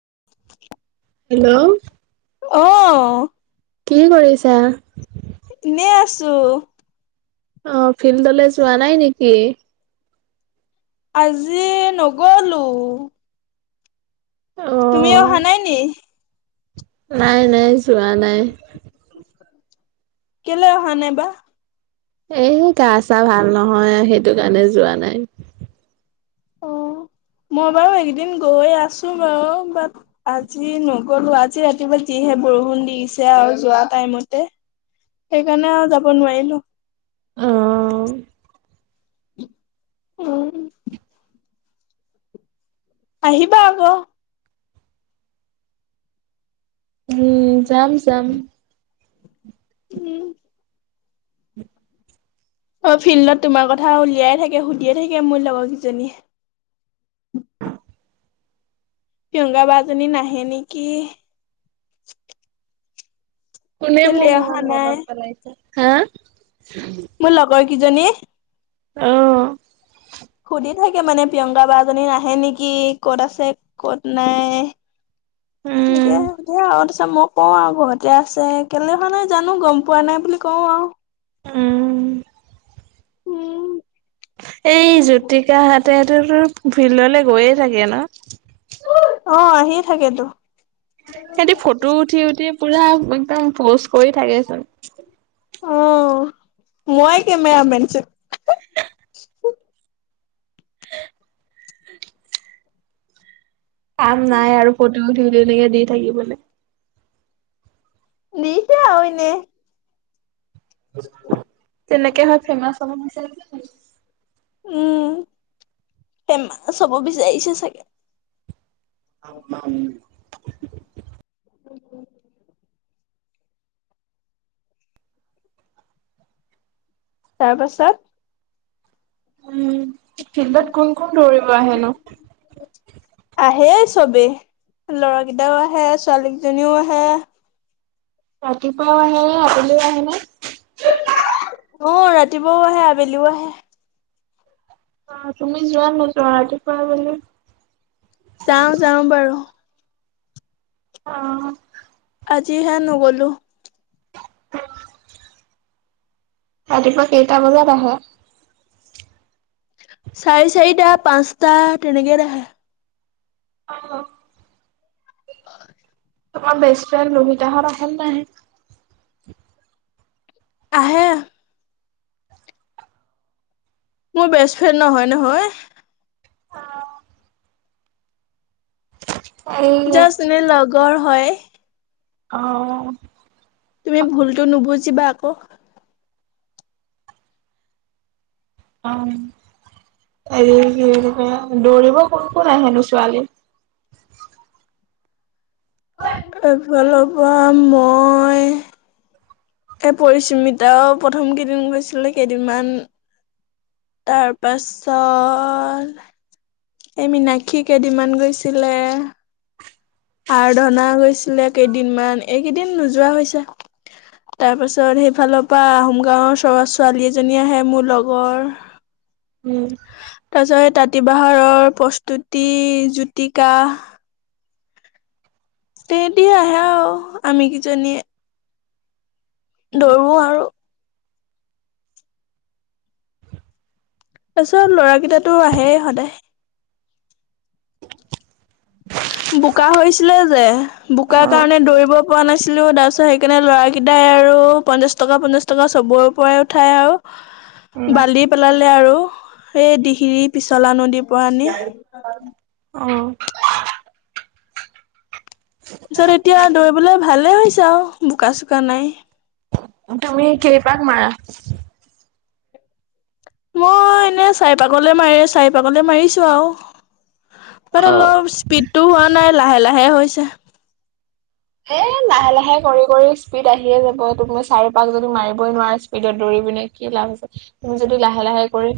[unintelligible] Hello অহ। কি কৰিছা? এনেই আছোঁ। অহ, ফিল্ডলে যোৱা নাই নেকি? আজি নগ'লোঁ। অ তুমিও অহা নাই নি? নাই নাই, যোৱা নাই। কেলে অহা নাই বা? এ' গা-ছা ভাল নহয়, সেইটো কাৰণে যোৱা নাই। অ', মই বাৰু এইকেইদিন গৈ আছোঁ বাৰু। বাট, আজি নগ'লোঁ। আজি ৰাতিপুৱা যিহে বৰষুণ দিছে আৰু যোৱা টাইমতে, সেইকাৰণে আৰু যাব নোৱাৰিলোঁ। অ উম। আহিবা আকৌ। উম, যাম যাম। উম। অ', ফিল্ডত তোমাৰ কথা উলিয়াই থাকে, সুধিয়ে থাকে মোৰ লগৰ কেইজনী। [unintelligible] প্ৰিয়ংকা বা জনী নাহে নেকি? কোনে কেলে মোক অহা ইমান নাই? মনত পেলাইছে? হা? মোৰ লগৰ কেইজনীয়ে। অহ। সুধি থাকে মানে-প্ৰিয়ংকা বা জনী নাহে নেকি? ক'ত আছে, কত নাই। উম এনেকে সুধে, আৰু তাৰ পিছ- ত' মই কওঁ আৰু, ঘৰতে আছে। কেলে অহা নাই জানো, গম পোৱা নাই বুলি কওঁ আৰু। উম। উম। এই জ্যোতিকাহতেতুটো ফিল্ডলে গৈয়ে থাকে ন? য়ে থাকেতো। সিহতি ফটো উঠি উঠি পুৰা এক একদম পোষ্ট কৰি থাকেচোন। অঁ মই কেমেআমেন চোন। [unintelligible] কাম নাই আৰু ক [unintelligible] এনেকে দি থাকিবলে। দিছে আউ এনে। তেনেকে হয় ফেমাচ হ'ব নিচিনা লাগিছে নি? [unintelligible] উম ফেমাচ হ'ব বিচাৰিছে চাগে উম। [unintelligible] তাৰ পাছত? উম ফিল্ডত কোন কোন দৌৰিব আহেনো? আহে চবেই, ল'ৰা কেইটাও আহে ছোৱালী কেইজনীও আহে। ৰাতিপুৱাও আহে আবেলিও আহেনে? অঁ ৰাতিপুৱাও আহে আবেলিও আহে। অঁ তুমি যোৱা ন ত ৰাতিপুৱা [unintelligible] যাওঁ যাওঁ বাৰু। অঁ। আজি হে নগ'লো। ৰাতিপুৱা কেইটা বজাত আহে? চাৰে চাৰিটা পাঁচটা তেনেকেই আহে। অঁহ। তোমাৰ বেষ্ট ফ্ৰেণ্ড লুহিতাহঁত আহে নে নাহে? আহে। মোৰ বেষ্ট ফ্ৰেণ্ড নহয় নহয়। [unintelligible] জাষ্ট এনে লগৰ হয়। অঁ। তুমি ভুলতো নুবুজিবা আ ক' অঁ এই কি বুলি কৈ দৌৰিব কোন কোন আহেনো ছোৱালী? [unintelligible] এফালৰ পৰা মই এ! পৰীস্মিতাওঁ প্ৰথম কেইদিন গৈছিলে, কেইদিনমান তাৰপাছত এই মিনাক্ষী কেইদিনমান গৈছিলে, আৰাধনা গৈছিলে, কেইদিনমান এইকেইদিন নোযোৱা হৈছে। তাৰপাছত সেইফালৰ পৰা আহোম গাঁৱৰ চ- ছোৱালী এজনী আহে মোৰ লগৰ। উম তাৰ পিছত তাত প্ৰতিভাহৰ, প্ৰস্তুতি, জুতিকা। তেহেতি আহে আৰু আমি কিজনীয়ে। দৌৰো আৰু তাৰপিছত লৰাৰাকেইটাতো আগেয়েই সদায়। বোকা হৈছিলে যে অ বোকা কাৰণে দৌৰিব পৰা নাছিলো। তাৰ পিছত সেইকাৰণে লৰা কেইটাই আৰু পঞ্চাশ টকা, পঞ্চাশ টকা চবৰে পৰাই উঠাই আৰু বালি পেলালে আৰু এই দিহিৰি পিছলা নদীৰ পৰা আনি। উম তাৰপিছত এতিয়া দৌৰিবলৈ ভালে হৈছে আৰু বোকা- চোকা নাই। এই কেইপাক মাৰা। মই এনে চাৰি পাগলে মাৰি, চাৰি পাগলে মাৰিছো আৰু বাত আই অ লপ স্পীড টো হোৱা নাই লাহে- লাহে হৈছে। এ লাহে লাহে কৰি কৰি স্পীড আহিয়ে যাব। তুমি চাৰি পাক যদি মাৰিবই নোৱাৰা স্পীডত দৌৰি পিনে কি লাভ হৈছে। তুমি যদি লাহে লাহে কৰি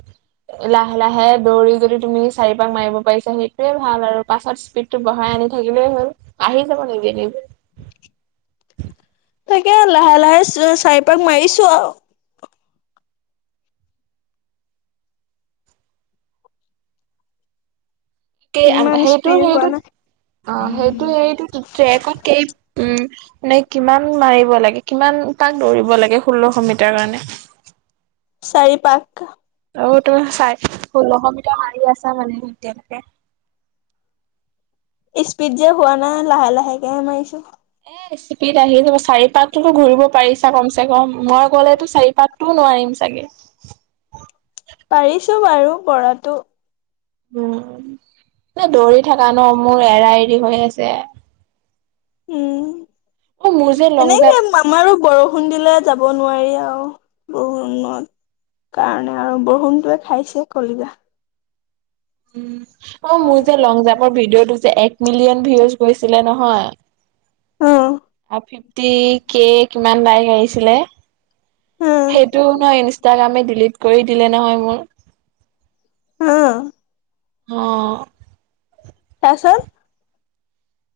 লাহে লাহে দৌৰি যদি তুমি চাৰিপাক মাৰিব পাৰিছা। সেইটোৱে ভাল আৰু পাছত স্পীডটো বঢ়াই আনি থাকিলেই হল আহি যাব নিজে- নিজে তাকে লাহে লাহে চাই পাক মাৰিছো আৰু কেই, ইমান সেইটো, স্পীড হোৱা সেইটো, নাই অ', সেইটো, হেটোক ট্ৰেকত কেই নে কিমান মাৰিব লাগে কিমান তাক দৌৰিব লাগে ষোল্লশ মিটাৰ কাৰণে? চাৰি পাক। আৰু তো চাই ষোল্লশ মিটৰ মাৰি আছা মানে এতিয়ালৈকে। স্পীড যে হোৱা নাই লাহে লাহেকে মাৰিছো। স্পিড আহি যাব চাৰি পাকটোতো ঘূৰিব পাৰিছা। কম চে কম মই গ'লেতটো চাৰিপাকটোও নোৱাৰিম চাগে। পাৰিছো বাৰু পৰাটো। উ'ম। নাই দৌৰি থকা ন। মোৰ এৰা-এৰি হৈ আছে। উ'ম অ মোৰ যে লং এনেকে জাপ আমাৰো বৰষুণ দিলে। যাব নোৱাৰি আৰু বৰষুণত কাৰণে আৰু বৰষুণটোৱে খাইছে কলিজা। উ'ম। অ' মোৰ যে লং জামৰ ভিডিঅ' টো যে এক মিলিয়ন ভিউচ গৈছিলে ন। হয়। অ ফিফটি কে কিমান লাইক আহিছিলে। অ সেইটো নহয় ইনষ্টাগ্ৰামে দিলিট কৰি দিলে নহয় মোৰ। [unintelligible] অ'। তাৰ পাছত।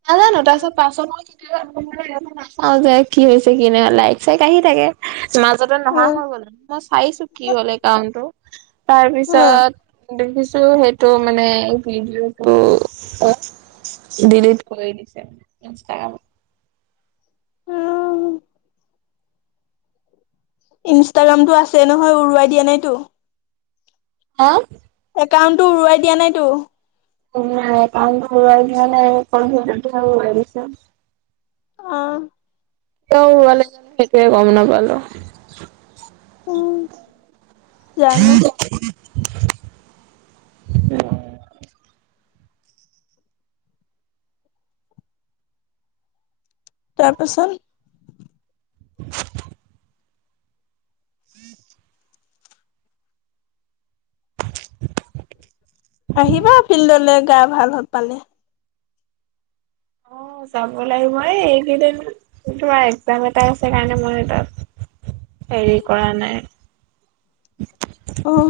নাজানো তাৰ পিছত। পাছপোৰ্ট অ' যে কি হৈছে কি নাই? লাইক চাইক আহি থাকে। মাজতে অ নহা হৈ গল মই চাইছো কি হল এই কাৰণতটো অ তাৰপিছত দেখিছো সেইটো মানে ভিডিঅ'টো অ দিল্লীত ইনষ্টাগ্ৰাম ইনষ্টাগ্ৰামতটো আছে নহয় উৰুৱাই দিয়া নাইতো হা একাউণ্টটো উৰুৱাই দিয়া নাইতো কাম ঘোৱা নাই ক দিছ [unintelligible] অহ এতিয়ালে গম নাপ উম জানো [unintelligible] [unintelligible] [inaudible] তাৰপাছত [unintelligible] [unintelligible] আহিবা ফিল্ডলৈ গা ভাল পালে অ যাব লাগিব মই এই এইকেইদিন তোমাৰ একজাম এটা আছে কাৰণে মই তাত হেৰি কৰা নাই অহ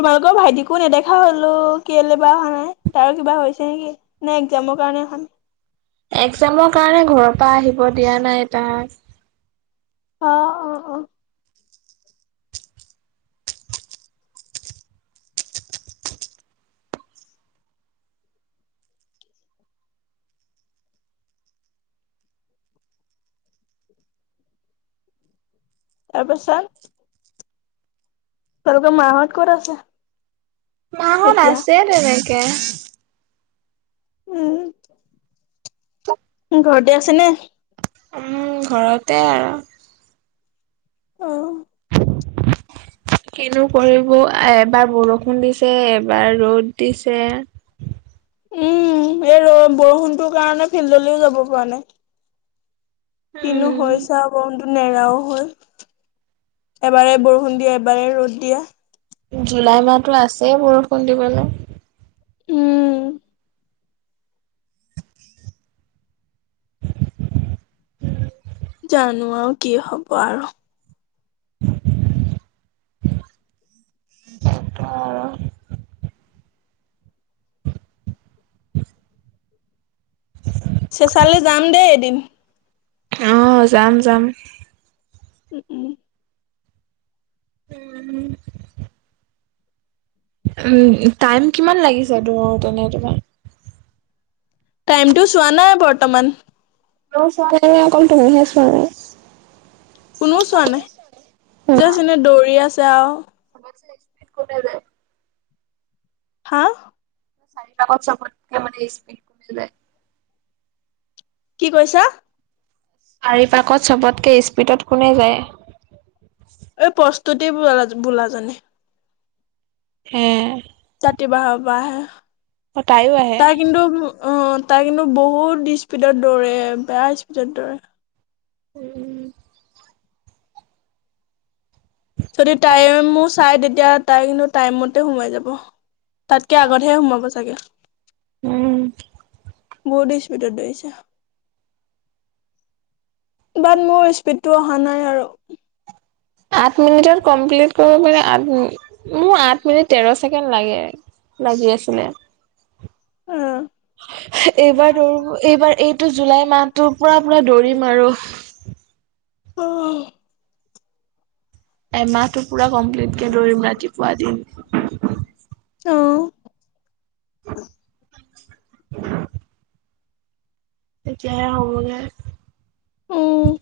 তোমালোকৰ ভাইটিকো নেদেখা হলো কেলে বা অহা নাই তাৰো কিবা হৈছে নেকি নাই একজামৰ কাৰণে অহা নাই এক্জামৰ কাৰণে ঘৰৰ পৰা আহি দিয়া নাই এ তাক অ অ অ তাৰপাছত তোমালোকৰ মাহত ক'ত আছে মাহত এতিয়া আছে তেনে [unintelligible] উম ঘৰতে আছে নে উ ঘৰতে আৰু অহ কিনো কৰিব এবাৰ বৰষুণ দিছে এবাৰ ৰ'দ দিছে উম এই বৰষুণটোৰ কাৰণে ফিল্ডলৈও যাব পৰা নাই কিনো হৈছা উম নেৰাও হল এবাৰে বৰষুণ দিয়া এবাৰে ৰ'দ দিয়া জুলাই মাহতো আছে এই বৰষুণ দিবলৈ উম জানো আৰু কি হব আৰু [unintelligible] [unintelligible] চেচালৈ যাম দেই এদিন আহ যাম যাম উম উম উম উম টাইম কিমান লাগিছে তোৰ তেনে তোমাৰ টাইম টু চোৱা নাই বৰ্তমান চোৱা নাই নে অকল তুমিহে চোৱা নাই কোনও চোৱা নাই যেচ এনে দৌৰিয়া যাওক লক্ষ্মত কোঠ যোয় হা চাৰিত চবতকে মানে স্পীড ক ম যায় কি কৈছা শাৰিপাকত চবতকে স্পীডত কোনে যায় এই প্ৰস ততেই ব বোলাজানে হম জাতি বাহ বা আহে অ তাইও ত আহে কিন্তু অ তাই কিন্তু বহুত স্পীডত দৌৰে বেয়া স্পীডত দৌৰে উম যদি াইম মোৰ চাই তেতিয়া তাই কিন্তু টাইমতে সোমাই যাব তাতকে আগতহে সোমাব চাগে উম বহুত স্পীডত ধৰিছে বাট মোৰ স্পীডতটো অহা নাই আৰু আাত মিনিটৰ কমপ্লিট আিন মোৰ আঠ মিনিট তেৰ ছেকেণ্ড লাগে লাগি আছিলে অ এইবাৰ দৌৰিো এইবাৰ এইটো জুলাই মাহটো পুৰা পুৰা দৌৰিম আৰু অ এমাহটো পুৰা কমপ্লিট কেে লৰিম ৰাতিপুৱা দিন অ জ হগ উম